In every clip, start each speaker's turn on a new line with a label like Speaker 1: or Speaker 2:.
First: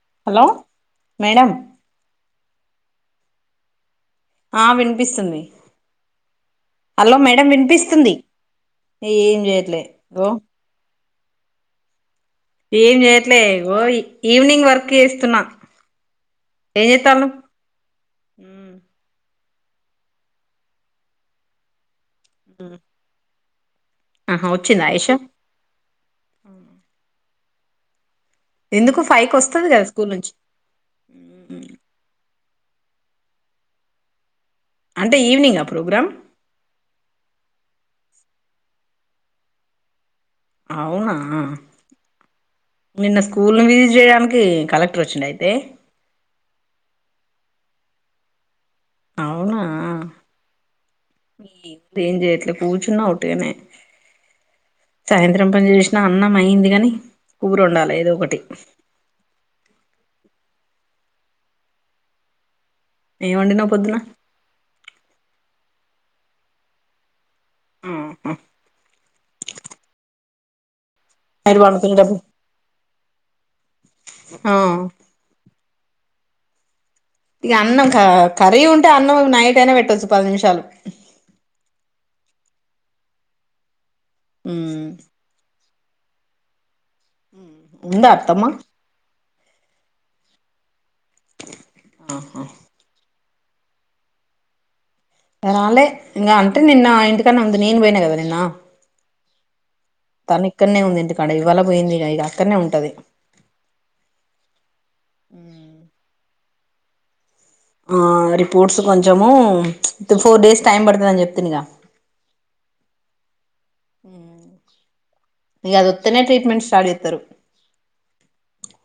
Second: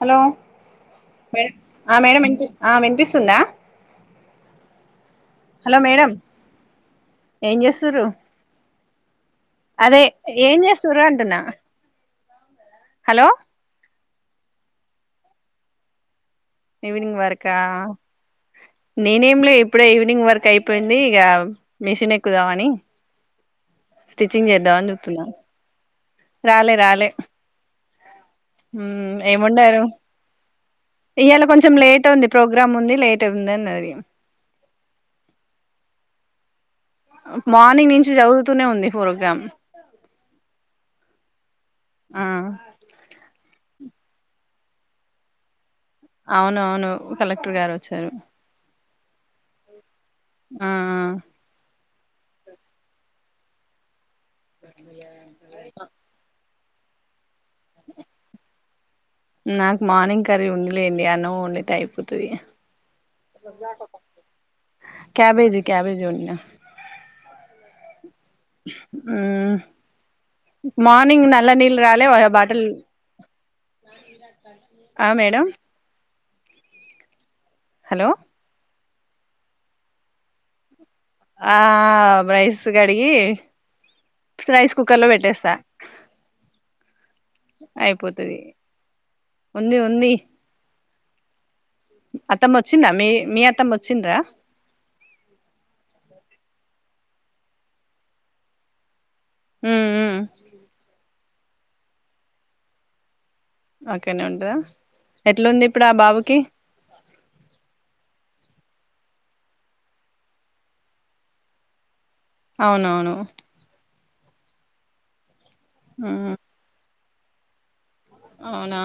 Speaker 1: Hello.
Speaker 2: Madam
Speaker 1: ఆ madam వినిపిస్. ఆ వినిపిస్తుందా.
Speaker 2: ఆ వినిపిస్తుంది.
Speaker 1: హలో మేడం
Speaker 2: హలో మేడం
Speaker 1: ఏం చేస్తుర్రు
Speaker 2: వినిపిస్తుంది. ఏం చేయట్లే ఓ
Speaker 1: తున్నా
Speaker 2: ఏం చేయట్లే ఇగో ఈవినింగ్ వర్క్. చేస్తున్నా. ఏం
Speaker 1: ఈవినింగ్
Speaker 2: చేస్తాళ్ళు
Speaker 1: వర్కా. నేనేమ్లే. ఇప్పుడే ఈవినింగ్ వర్క్ అయిపోయింది. ఇగా మిషిన్ ఎక్ క్కుదామనీ.
Speaker 2: ఆహా
Speaker 1: స్టిచ్చింగ్
Speaker 2: వచ్చిందా
Speaker 1: చేద్దామని
Speaker 2: ఆయేషా
Speaker 1: చూత్తున్నా. రాలే రాలే.
Speaker 2: ఎందుకు
Speaker 1: ఉమ్
Speaker 2: ఫైవ్ కి
Speaker 1: ఏమ్
Speaker 2: వస్తది
Speaker 1: వండారు.
Speaker 2: కదా స్కూల్ నుంచి
Speaker 1: ఇయాళ కొంచెం లేట్ ఉంది. ప్రోగ్రామ్ ఉంది లేట్ ఉంది అన్నది.
Speaker 2: అంటే ఈవినింగా ప్రోగ్రామ్.
Speaker 1: మార్నింగ్ నించి జరుగుతూనే ఉంది ప్రోగ్రామ్.
Speaker 2: ఆవునా.
Speaker 1: ఆ
Speaker 2: నిన్న స్కూల్లుందీ. ఇది చేయడానికి కలెక్టర్ వచ్చిండ అయితే
Speaker 1: అవునవును కలెక్టర్ గారు వచ్చారు.
Speaker 2: అవునా
Speaker 1: ఆ
Speaker 2: ఏం చేయ్యట్లే కూచున్న ఓట్టిగానే. సాయంత్రం పని చేసిన అన్నం అయింది. గానీ కూర ఉండాలి ఏదో ఒకటి
Speaker 1: నాకు మార్నింగ్ కర్రీ ఉందిలేండి అన్నవ ఉండడితే అయిపోతుది
Speaker 2: ఏం వండినావు పొద్దున
Speaker 1: కబేజీ క్యాబేజి వండిన
Speaker 2: ఆ హా
Speaker 1: ఆ మార్నింగ్ నల్
Speaker 2: నైట్
Speaker 1: నీల్ రాలే
Speaker 2: పండుకునేటప్పుడు
Speaker 1: బటిల్
Speaker 2: ఆ
Speaker 1: ఆ మేడం
Speaker 2: ఇక అన్నం క
Speaker 1: హలో
Speaker 2: కరీ ఉం అంటే అన్న నైట్ అయినా పెట్టొచ్చు పది నిమిషాలు
Speaker 1: ఆ బైస్ కడిగి రైస్
Speaker 2: ఉమ్
Speaker 1: కుక్కర్ లో పెట్టేస్తా
Speaker 2: ఉందా
Speaker 1: అయిపోతుది
Speaker 2: అత్తమ్మ
Speaker 1: ఉంది ఉంది
Speaker 2: ఆహా
Speaker 1: అత్తమ్మ వచ్చింద మీ మీయాతమ్మ వచ్చిన్రా
Speaker 2: ఇగ రాలే ఇంగ అన్ నిన్న ఇంటికదనే ఉంది నేను పోయన కద నిన్న
Speaker 1: మ్మ్ మ్మ్
Speaker 2: తా నిక్కన్ని ఉంది క్కడ ఇవ్వాల పోయింది ఇ ఇక అక్కడనే ఉంటది
Speaker 1: ఆక్కనే ఉంటదా ఎట్లాంది ఇప్పుడు ఆ బాబుకి
Speaker 2: రిపోర్ట్స్ కొంచెము ఫోర్ డేస్ టైం పడుతుందని చెప్తనీగా
Speaker 1: అవునవును
Speaker 2: ఆ ఇగ ఆది వోత్తనే
Speaker 1: మ్మ్
Speaker 2: ట్రీట్మెంట్ స్టార్ట్ చే తరు
Speaker 1: అవునా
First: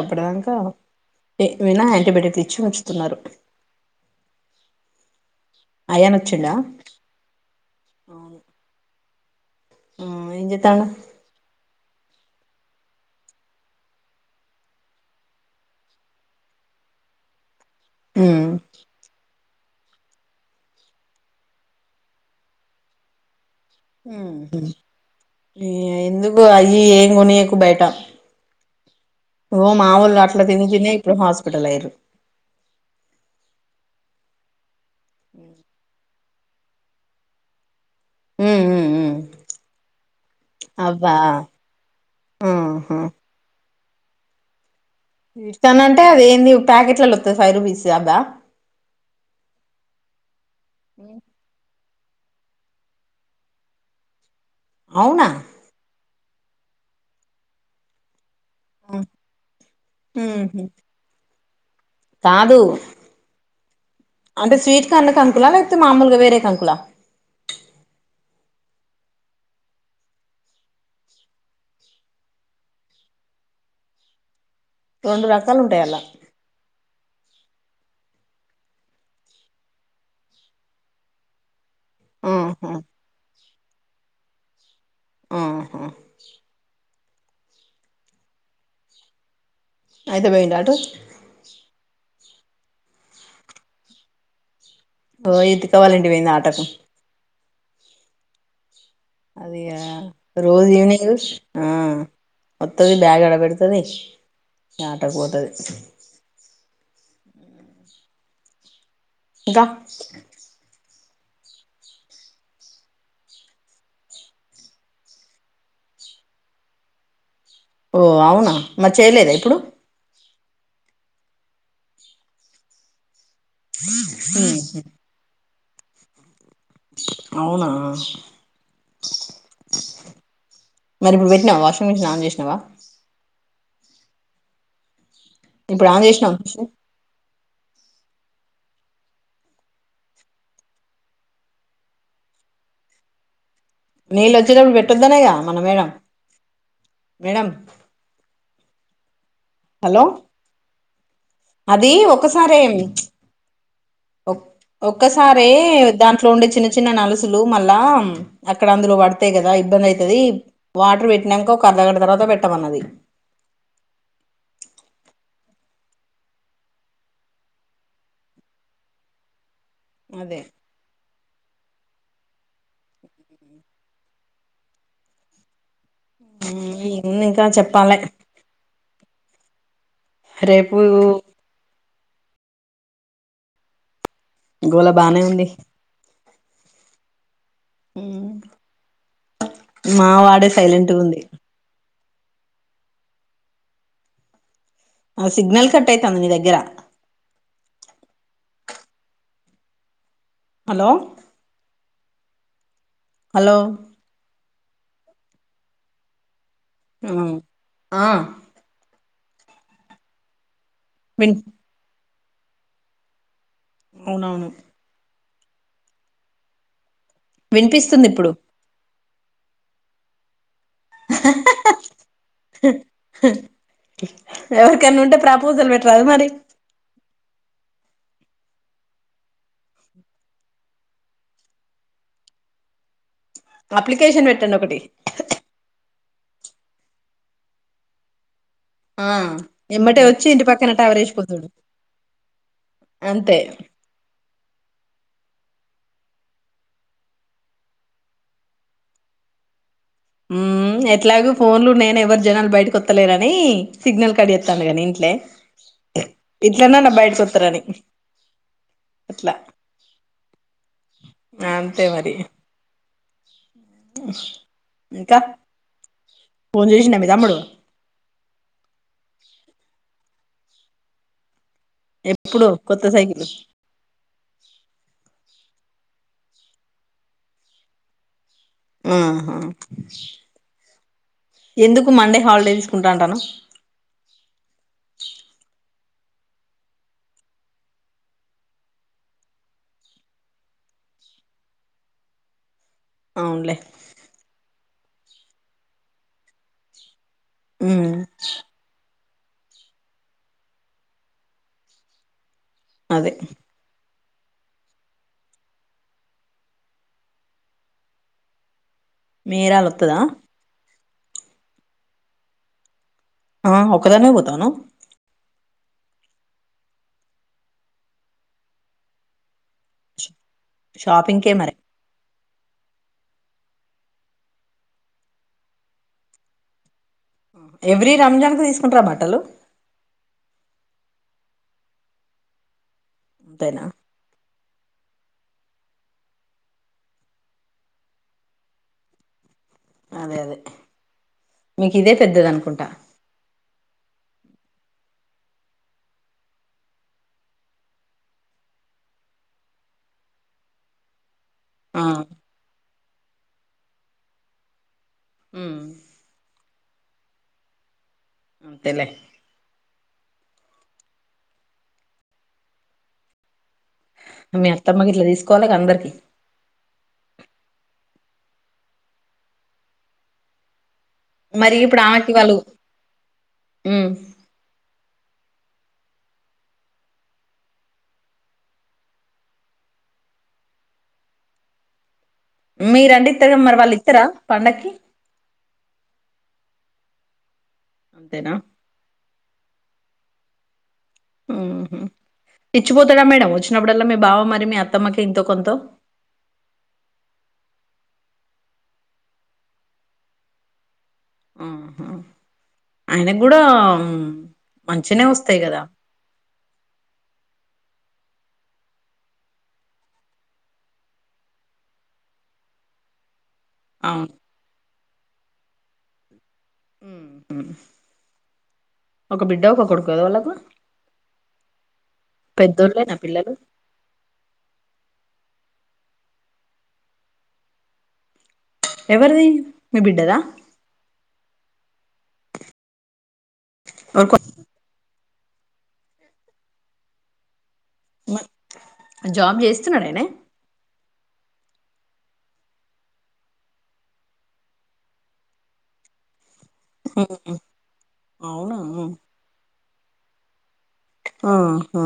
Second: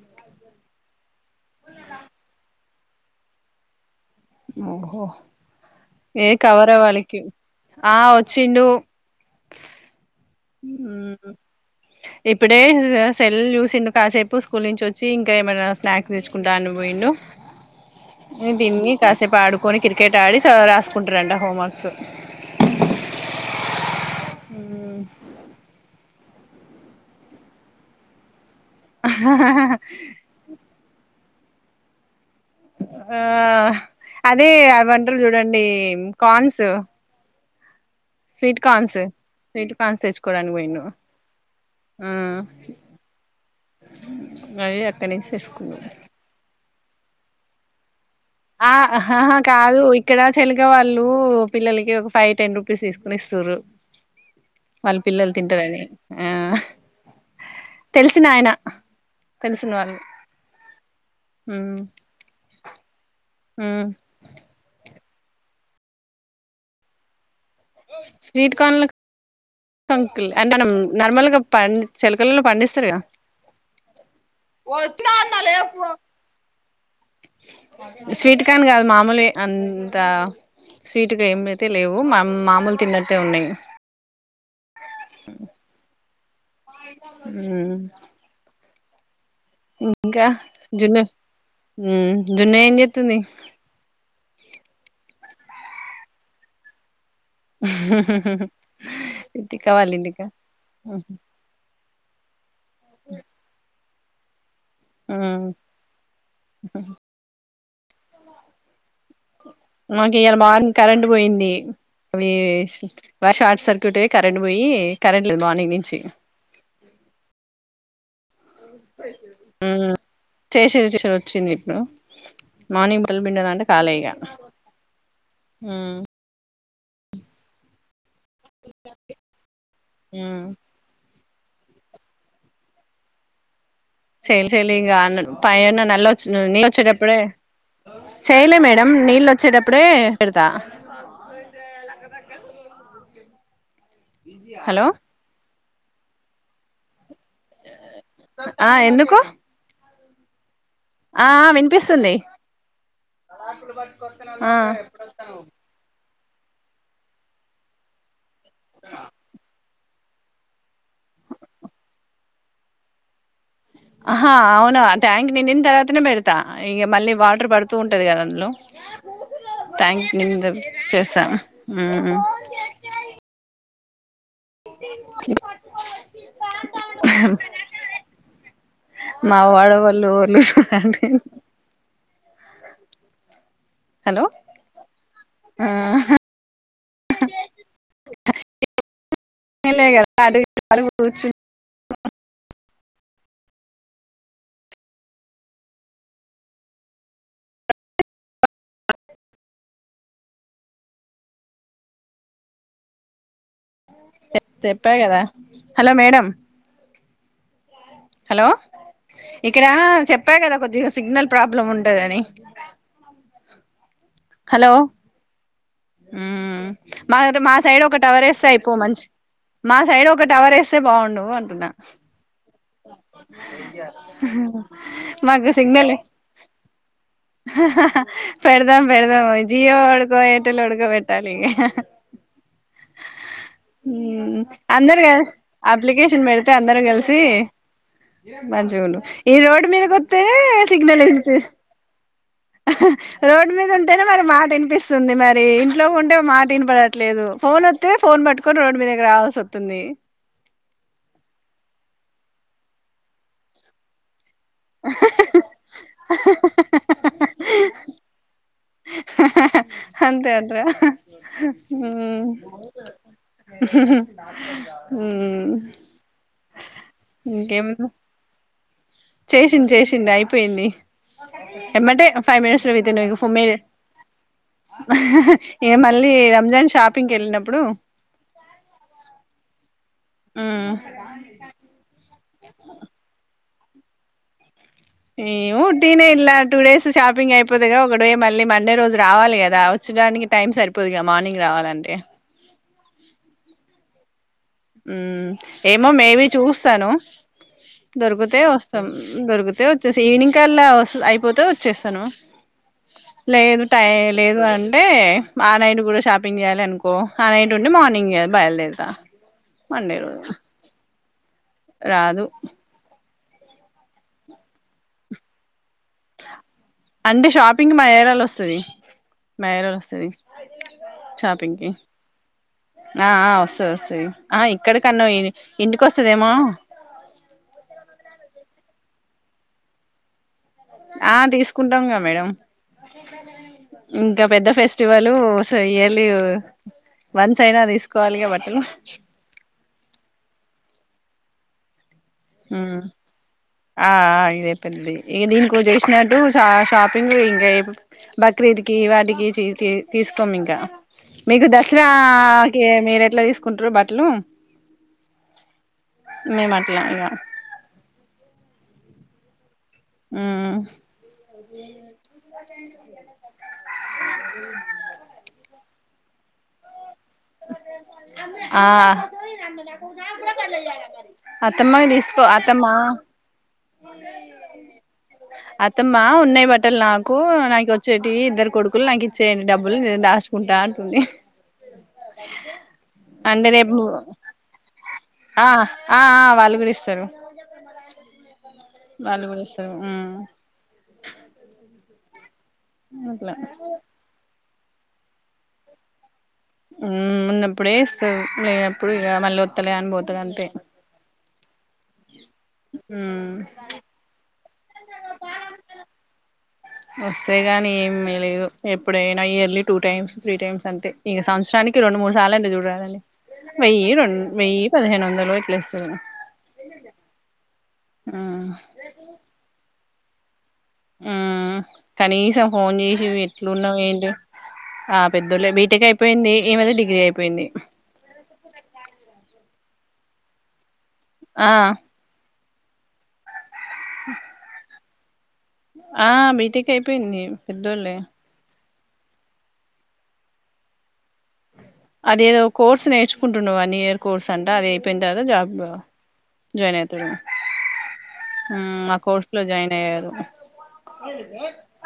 Speaker 2: ఎప్పుటిదాంక వినా యాంటీబయటిక్ ఇచ్చి వచి స్తున్నారు
Speaker 1: ఓహో
Speaker 2: అయాన్
Speaker 1: ఏ
Speaker 2: వచ్చిండా
Speaker 1: కవరవళిక ఆ వచ్చిండు
Speaker 2: హ్మ్ ఎం చేతన్నావ్
Speaker 1: మ్మ్ ఇప్పుడే సెల్ చూసిండు, కాసేపు స్కూల్ నుంచి వచ్చి, ఇంకా ఏమైనా స్నాక్స్ తెచ్చుకుంటా అను పోయిండు.
Speaker 2: ఉహ్
Speaker 1: రేపు ఆడుకొని క్రికెట్ ఆడి రాసుకుంటారంట హోమ్వర్క్స్
Speaker 2: హ్మ్ ఎందుక్ నువ్వు అయ్యి ఇయ్యి ఏం కొనీయకు బయట వో మా వోళ్ళు అట్లా తిని తిని ఇప్పుడు హాస్పిటల్ అయిరు
Speaker 1: ఆ అదే అవ్ టారు చూడండి కాన్స్ స్వీట్ కార్న్స్ స్వీట్ కార్న్స్ తెచ్చుకోడానికి పోయిండు
Speaker 2: అబ్బా
Speaker 1: హ్మ్
Speaker 2: ఆహా
Speaker 1: ఇగ అయ్యే
Speaker 2: తీడతానంటే అదేంది ప్యాకెట్లలో వత్తవి ఫైవ్ రూపీస్ వి అవ్వ
Speaker 1: ఆహా అహా కాదు ఇక్కడ చెలిగవాళ్ళు పిల్లల ఇ ఒక ఫైవ్ టెన్ రూపీస్ తీసుకుని ఇస్తారు వాళ్ళ
Speaker 2: అవునా
Speaker 1: పిల్లలు తింటారని ఆ తెలిసిన ఆయన
Speaker 2: హ్మ్ ఉహు
Speaker 1: ఉ
Speaker 2: తాదు అంటే స్వీట్ సన్న కంకుల లేకపోతే మామూలుగా వేరే కంకులా
Speaker 1: స్వీట్ కార్న్ లక్ కంకుల్ అండ్ నం నార్మల్గా పన్ చెలకలలో పండిస్తారుగా ఒట్గా
Speaker 2: రెండు
Speaker 1: అన్నా
Speaker 2: రకాలు
Speaker 1: లేప్
Speaker 2: ఉంటాయి
Speaker 1: పో
Speaker 2: అలా
Speaker 1: స్వీట్ కార్న్ గాదు మామూలులే అంత స్వీటు గా ఏమి లేదు అయితే లేవు మా
Speaker 2: ఆహా
Speaker 1: మామూలు తిన్నట్టే ఉన్నాయి
Speaker 2: ఆహా
Speaker 1: ఉ ఇంకా
Speaker 2: అయితే పోయిండా అటు
Speaker 1: జున్న ఉ జున్ను ఏం చేతుంది
Speaker 2: ఓ ఎతిక వాళ్ళ ఇంటికి పోయింది ఆటకు
Speaker 1: ఆ
Speaker 2: అదిగా రోజ్ ఈవనింగ్ ఆ వత్తది బ్యాగ్ ఆడ బెడుతది ఈ ఆట కు పోతది
Speaker 1: అ
Speaker 2: ఇంకా
Speaker 1: మాకి ఇయలా మార్నింగ్ కరెంన్ ట్ పోయింది అవి వ షార్ట్ సర్క్యూట్ అయి కరెంట్ పోయి కరెంట్ లేదు మార్నింగ్ నుంచి
Speaker 2: ఓ అవున మరి చేయలేదా ఇప్పుడు
Speaker 1: చేసిర్ చేసిర్ వచ్చింది ఇప్పుడు మార్నింగ్ బట్టలు పిండుదం అంటే కాలె ఇగా ఉ
Speaker 2: అవునా
Speaker 1: ఉ
Speaker 2: మరి ఇప్పుడు పెట్టినవా వాషింగ్ మిషిన్ ఆన్ చేసినావ
Speaker 1: చైలె చైలింగ అన్నడు పైన
Speaker 2: ఇప్పుడు ఆన్
Speaker 1: నల్ల
Speaker 2: చేసినావా
Speaker 1: వొచ్చిన నీళ్లు
Speaker 2: మిషన్
Speaker 1: వచ్చెటప్పుడే చేయలే మేడం నీళ్ళు వచ్చేటప్పుడే పెడతా
Speaker 2: నీళ్ళు వచ్చేటప్పుడు
Speaker 1: హలో
Speaker 2: పెట్టొద్దు అనేగా మన మేడం మేడం
Speaker 1: ఆ ఎందుకు
Speaker 2: హలో
Speaker 1: ఆ
Speaker 2: అది
Speaker 1: వినిపిస్తుంది
Speaker 2: ఒకసారే ఏం ఒక్
Speaker 1: ఆ
Speaker 2: ఒక్కసారే దాన్ ట్లో ఉండే చిన్న చిన్న నలుసులు మళ్ల అక్కడ అందులో పడతయి కదా ఇబ్బంది అయి తది వాటర్ పెట్టినాంక ఒక అర్ధగంట తర్వాత పెట్టామన్నది
Speaker 1: అహా అవును ట్యాంక్ నిండిన తర్వాతనే పెడతా ఇక మళ్ళీ వాటర్ పడుతూ ఉంటది కదా అందులో ట్యాంక్
Speaker 2: అదే
Speaker 1: నిండా చేస్తాన ఊమ్
Speaker 2: స
Speaker 1: కొట్టుకొవద్దు
Speaker 2: మ్ ఇంకా చెప్పాలె
Speaker 1: మా వాడ వ లోలు అంటే
Speaker 2: గోల బానే ఉంది
Speaker 1: అ
Speaker 2: మ్
Speaker 1: లే
Speaker 2: మా
Speaker 1: కదా అటు
Speaker 2: వాడే
Speaker 1: అడుగు
Speaker 2: సైలెంట్గ్ ఉంది
Speaker 1: కూర్చు
Speaker 2: ఆ సిగ్నల్ కట్ అయితాంది నీ దగ్గర
Speaker 1: అ
Speaker 2: హలో హలో
Speaker 1: చెప్పా కదా హలో మేడం
Speaker 2: అ
Speaker 1: హలో ఇక్కడ చెప్పా కదా కొద్దిగా సిగ్నల్
Speaker 2: విన్
Speaker 1: ప్రాబ్లమ్ ఉంటదని [unintelligible]
Speaker 2: అవునవును
Speaker 1: ఉమ్ మా మా సైడ్ ఒక
Speaker 2: వినిపిస్తుంది
Speaker 1: టవర్
Speaker 2: ఇప్పుడు
Speaker 1: ఎస్తే అయిపోవ్ మంచి మా సైడ్ ఒక టవర్ ఎస్తే స్తే బాగుండు అంటున్నా
Speaker 2: ఎవరికన్నా ఉంటే ప్రపోజల్ పెట్టరాదు మరి
Speaker 1: ఆహా హా పెడదాం పెడదాం జియో ఒడికో ఎయిర్టెల్ ఒడికో పెట్టాలిగా
Speaker 2: అప్లికేషన్
Speaker 1: ఉమ్
Speaker 2: పెట్టండి ఒకటి
Speaker 1: అందరూ క ఆ అప్లికేషన్ పెడితే అందరం కలిసి మంచిగుండు
Speaker 2: ఆ
Speaker 1: ఈ రోడ్డు మీదకి
Speaker 2: ఎమ్మటే
Speaker 1: ఒత్తే
Speaker 2: వచ్చి ఇంటి పక్కన టవర్
Speaker 1: సిగ్నల్ ఉంటది
Speaker 2: వేసిపోతాడు అంతే
Speaker 1: రోడ్డు మీద ఉంటేనే మరి మా వినిపిస్తుంది మరి ఇంట్లోకి ఉంటే మాట వినిపడట్లేదు ఫోన్ వస్తే ఫోన్ పట్టుకొని రోడ్ మీద కి రావాల్సి వస్తుంది
Speaker 2: ఎట్లాగ ఫోన్లు నేను ఎవ్వరు జనాలు బయటకి ఒత్తలేరు అని సిగ్నల్ కడియ ట్చేతండు కాని ఇట్లన్నన్న బయటకి ఒత్తరని ఇట్లా
Speaker 1: అంతే అంతే హ
Speaker 2: మరి
Speaker 1: మ్
Speaker 2: ఇంకా
Speaker 1: హ్మ్
Speaker 2: ఫోన్ చేసిండా మీ తమ్ముడు
Speaker 1: చేసిండు చేసిండు అయి పేయింది ఎమ్మటే ఫైవ్
Speaker 2: ఎప్పుడు
Speaker 1: మినిట్స్ లో
Speaker 2: కొత్త
Speaker 1: విట్టిండె
Speaker 2: సైకిల్
Speaker 1: ఇగఫమ్మేదె యే మళ్ళీ రంజాన్ షాపింగ్ కెళ్ళినప్పుడు
Speaker 2: ఆహా
Speaker 1: మ్మ్
Speaker 2: ఎందుకు మండే హాలిడే తీసుకుంటా అంటన్నావ్
Speaker 1: ఏవో టేనే ఇల్ల్యా టూ డేస్ షాపింగ్ అయిపోదుగా, ఒక డే మళ్ళీ మండే రోజు రావాలి కదా వచ్చడానికి టైమ్ సరిపోదుగా మార్నింగ్ రావాలంటే,
Speaker 2: అవునులే
Speaker 1: మ్మ్ ఏమో మేబి చూస్తాను
Speaker 2: ఉమ్
Speaker 1: దొరుకుతే వస్తాం దొరుకితే వచ్చేస ఈవినింగ్ కల్లా వస్ అయిపోతే వచ్చేస్తాను
Speaker 2: అదే
Speaker 1: లేదు టైల్ లేదు అంటే ఆ నైట్ కూడా షాపింగ్ జేయాలి అనుకో ఆ నైట్ ఉండి మార్నింగే బయలుదేరుతా మండే
Speaker 2: మేరాలొత్తదా
Speaker 1: రోజు రాదు
Speaker 2: ఆ ఒక్కదానివే పోతావ నువ్
Speaker 1: అంటే షాపింగ్ మా ఏరాలో వస్తుది మా ఏరాలో వస్తది
Speaker 2: షాపింగ్ కే మరి
Speaker 1: ఆ ఆ వస్తది వస్సది ఆ ఇక్కడి కన్నా ఇంటికి వస్తదేమో
Speaker 2: హలో
Speaker 1: ఆ తీసుకుంటాంగా మేడం
Speaker 2: అంతేనా
Speaker 1: ఇంకా పెద్ద ఫెస్టివలు వస్సే ఇయర్లీ వన్స్ అయినా తీసుకోవాలి గా బట్టలు.
Speaker 2: అదే అదే మీకు ఇదే పెద్దది అనుకుంటా
Speaker 1: ఉమ్ ఆ ఆ ఇదే పెద్దది, ఇ దీనికోజేసినట్టు షా షాపింగ్ ఇంకా బక్రీద్ కి వాటికి తీ తీసుకోము ఇంకా, మీకు
Speaker 2: ఆ
Speaker 1: దసరా కే మీరు ఎట్లా తీసుకుంటరు బట్టలు
Speaker 2: ఉమ్ అంతేలే
Speaker 1: మ్మ్ హ్మ్
Speaker 2: మీ అత్తమ్మగి ఇట్లా తీసుకోవాలిగ అందరిక్
Speaker 1: ఆ
Speaker 2: మరి
Speaker 1: అత్తమ్మ వి దీస్కో అత్తమ్మా
Speaker 2: ఉం
Speaker 1: అత్తమ్మా ఉన్నాయి బట్టలు నాకు నాకు వచ్చేటివి ఇద్దరు కొడుకులు నాకు ఇచ్చేయండి డబ్బులు దాస్కుంటా అంటుంది
Speaker 2: మీరండి ఇత్తరెమొ
Speaker 1: అంటే
Speaker 2: మరి వాళ్ళు
Speaker 1: రేపు
Speaker 2: ఇత్తరా పండక్కి
Speaker 1: ఆ ఆ ఆ వాళ్ళు గూడ ఇస్తరు
Speaker 2: అంతేనా
Speaker 1: వాళ్లు కూడా ఇస్తరు ఉం
Speaker 2: ఉం ఇచ్చిపోతాడా మేడం
Speaker 1: అట్లా
Speaker 2: వచ్చినప్పుడల్లా మీ బావ మరి మీ అత్త తమకి ఎంతో కొంతో
Speaker 1: ఉం ఉన్నప్పుడే ఇస్తరు లేనప్పుడు ఇగ మళ్ళ ఒత్తలే అని పోతడు అంతే
Speaker 2: ఉం ఆయిన
Speaker 1: మ్మ్
Speaker 2: గూడా మంచినే ఒస్తాయి గదా
Speaker 1: అలాగని ఏమీ లేదు ఎప్పుడైనా yearly two times three times అంతే ఇఅ సంవత్సరానికి రెండు మూడు సార్లు అన్న చూడు రాదండి వెయ్యి
Speaker 2: అవును
Speaker 1: రొన్ వెయ్యి పదిహేను వందలు జొన్నరొట్లేస్తున్న
Speaker 2: ఉమ్ ఒక బిడ్డ ఒక కొడుకు పేదవాళ్లకు
Speaker 1: ఉం కనీసం ఫోన్
Speaker 2: పెద్దోళ్ళేనా
Speaker 1: చేశి
Speaker 2: పిల్లలు
Speaker 1: ఎట్లున్నావ్ ఏంటి ఆ పెద్దోళ్ళ బీ బీటెక్ అయిపోయింది ఈమెది డిగ్రీ అయిపోయింది
Speaker 2: ఎవరిది మీ బిడ్డెదా
Speaker 1: ఆ
Speaker 2: ఒ కో
Speaker 1: ఆ బీటెక్ అయిపోయింది పెద్దోళ్లే
Speaker 2: జాబ్ చేస్తున్నరయినే
Speaker 1: అదేదో కోర్స్ నేర్చుకుంటుండు వన్ ఇయర్ కోర్స్ అంట అది అయిపోయిన తర్వాత జాబ్ జయిన్ అవుతాడు
Speaker 2: అవునా
Speaker 1: ఆ కోర్స్ లో జాయిన్ ఏదొ [inaudible]
Speaker 2: ఆహా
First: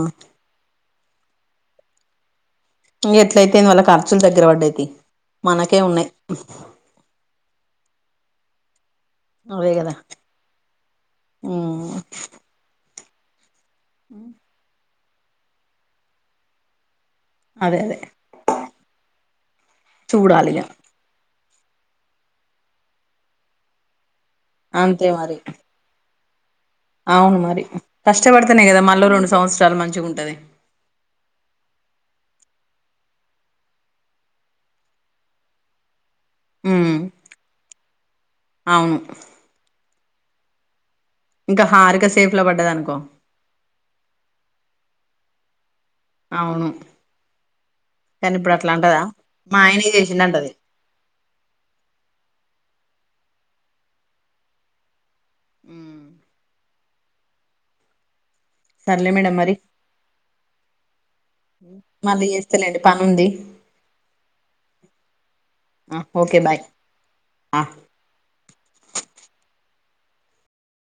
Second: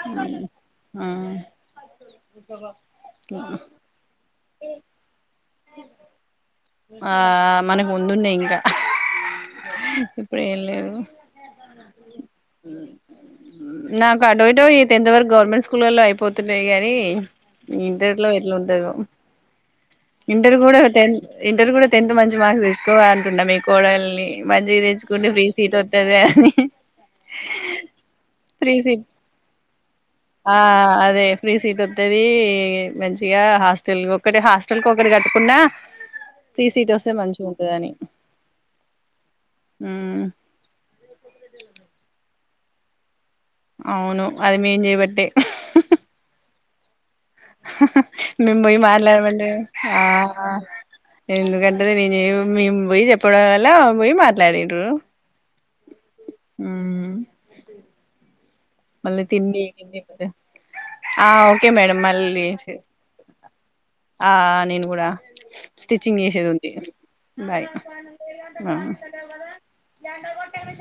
Speaker 1: అం
Speaker 2: ఇంగ ఎట్లాయితేం వాల్ల ఖర్చులు రవడ్డయి తి మనకే ఉన్నయి
Speaker 1: ఆ మనకు ముందున్నె ఇంకా
Speaker 2: అవే కదా
Speaker 1: ఇప్పుడు ఏం లేదు
Speaker 2: ఊ
Speaker 1: నక్ ఆటో ఇటో [unintelligible] టెన్త్ వరకు గవర్నమెంట్ స్కూలల్లో అయిపోతున్నాయి కానీ
Speaker 2: అదే అదే
Speaker 1: ఇంటర్లో ఎట్లుంటదొ ఉ ఇంటర్
Speaker 2: చూడాలిగా
Speaker 1: కూడా టెన్త్ ఇంటర్ కూడా టెన్త్ మంచి మార్క్స్ తెచ్చుకో అంటున్న మీ కోడల్ని మంచిగా
Speaker 2: అంతే
Speaker 1: తెచ్చుకుంటే
Speaker 2: మరి
Speaker 1: ఫ్రీ సీట్ వస్తద అహ
Speaker 2: అవును మరి కష్టపడతేనే కదా
Speaker 1: సీట్
Speaker 2: మళ్ళ రెండు సంవత్సరాలు మంచిగా ఉంటాది
Speaker 1: ఆ అదే [unintelligible] మంచిగా హాస్టల్ ఒకటి హాస్టల్ కి ఒకటి కట్టుకున్న ఫ్రీ సీట్
Speaker 2: ఉమ్
Speaker 1: వస్తే మంచిగా ఉంటదని
Speaker 2: అవును
Speaker 1: మ్మ్
Speaker 2: ఇంకా హారిక సేఫ్ లో పడ్డదనుకో
Speaker 1: అవును అది మేం చేయబట్టే
Speaker 2: అవును కానీ ఇప్పుడు
Speaker 1: మేం
Speaker 2: అట్లా
Speaker 1: పోయి
Speaker 2: అంటదా
Speaker 1: మాట్లాడబట్టి
Speaker 2: మా ఆయనే
Speaker 1: ఆ
Speaker 2: చేసిండు అంటది
Speaker 1: ఎందుకంటది [unintelligible] మేము పొయ్యి చెప్పడం వల పోయి మాట్లాడిన్రు
Speaker 2: మ్మ్
Speaker 1: మ్మ్
Speaker 2: సర్లే
Speaker 1: మళ్ళీ
Speaker 2: మేడం మరి
Speaker 1: తిండి ఆ ఓకే మేడం మళ్ళీ
Speaker 2: చేస్తలేండి పని ఉంది
Speaker 1: ఆ నేను కూడా
Speaker 2: ఆ,
Speaker 1: స్టిచ్చింగ్
Speaker 2: ఓకే
Speaker 1: చేసేది
Speaker 2: బాయ్
Speaker 1: ఉంది
Speaker 2: ఆ.
Speaker 1: బాయ్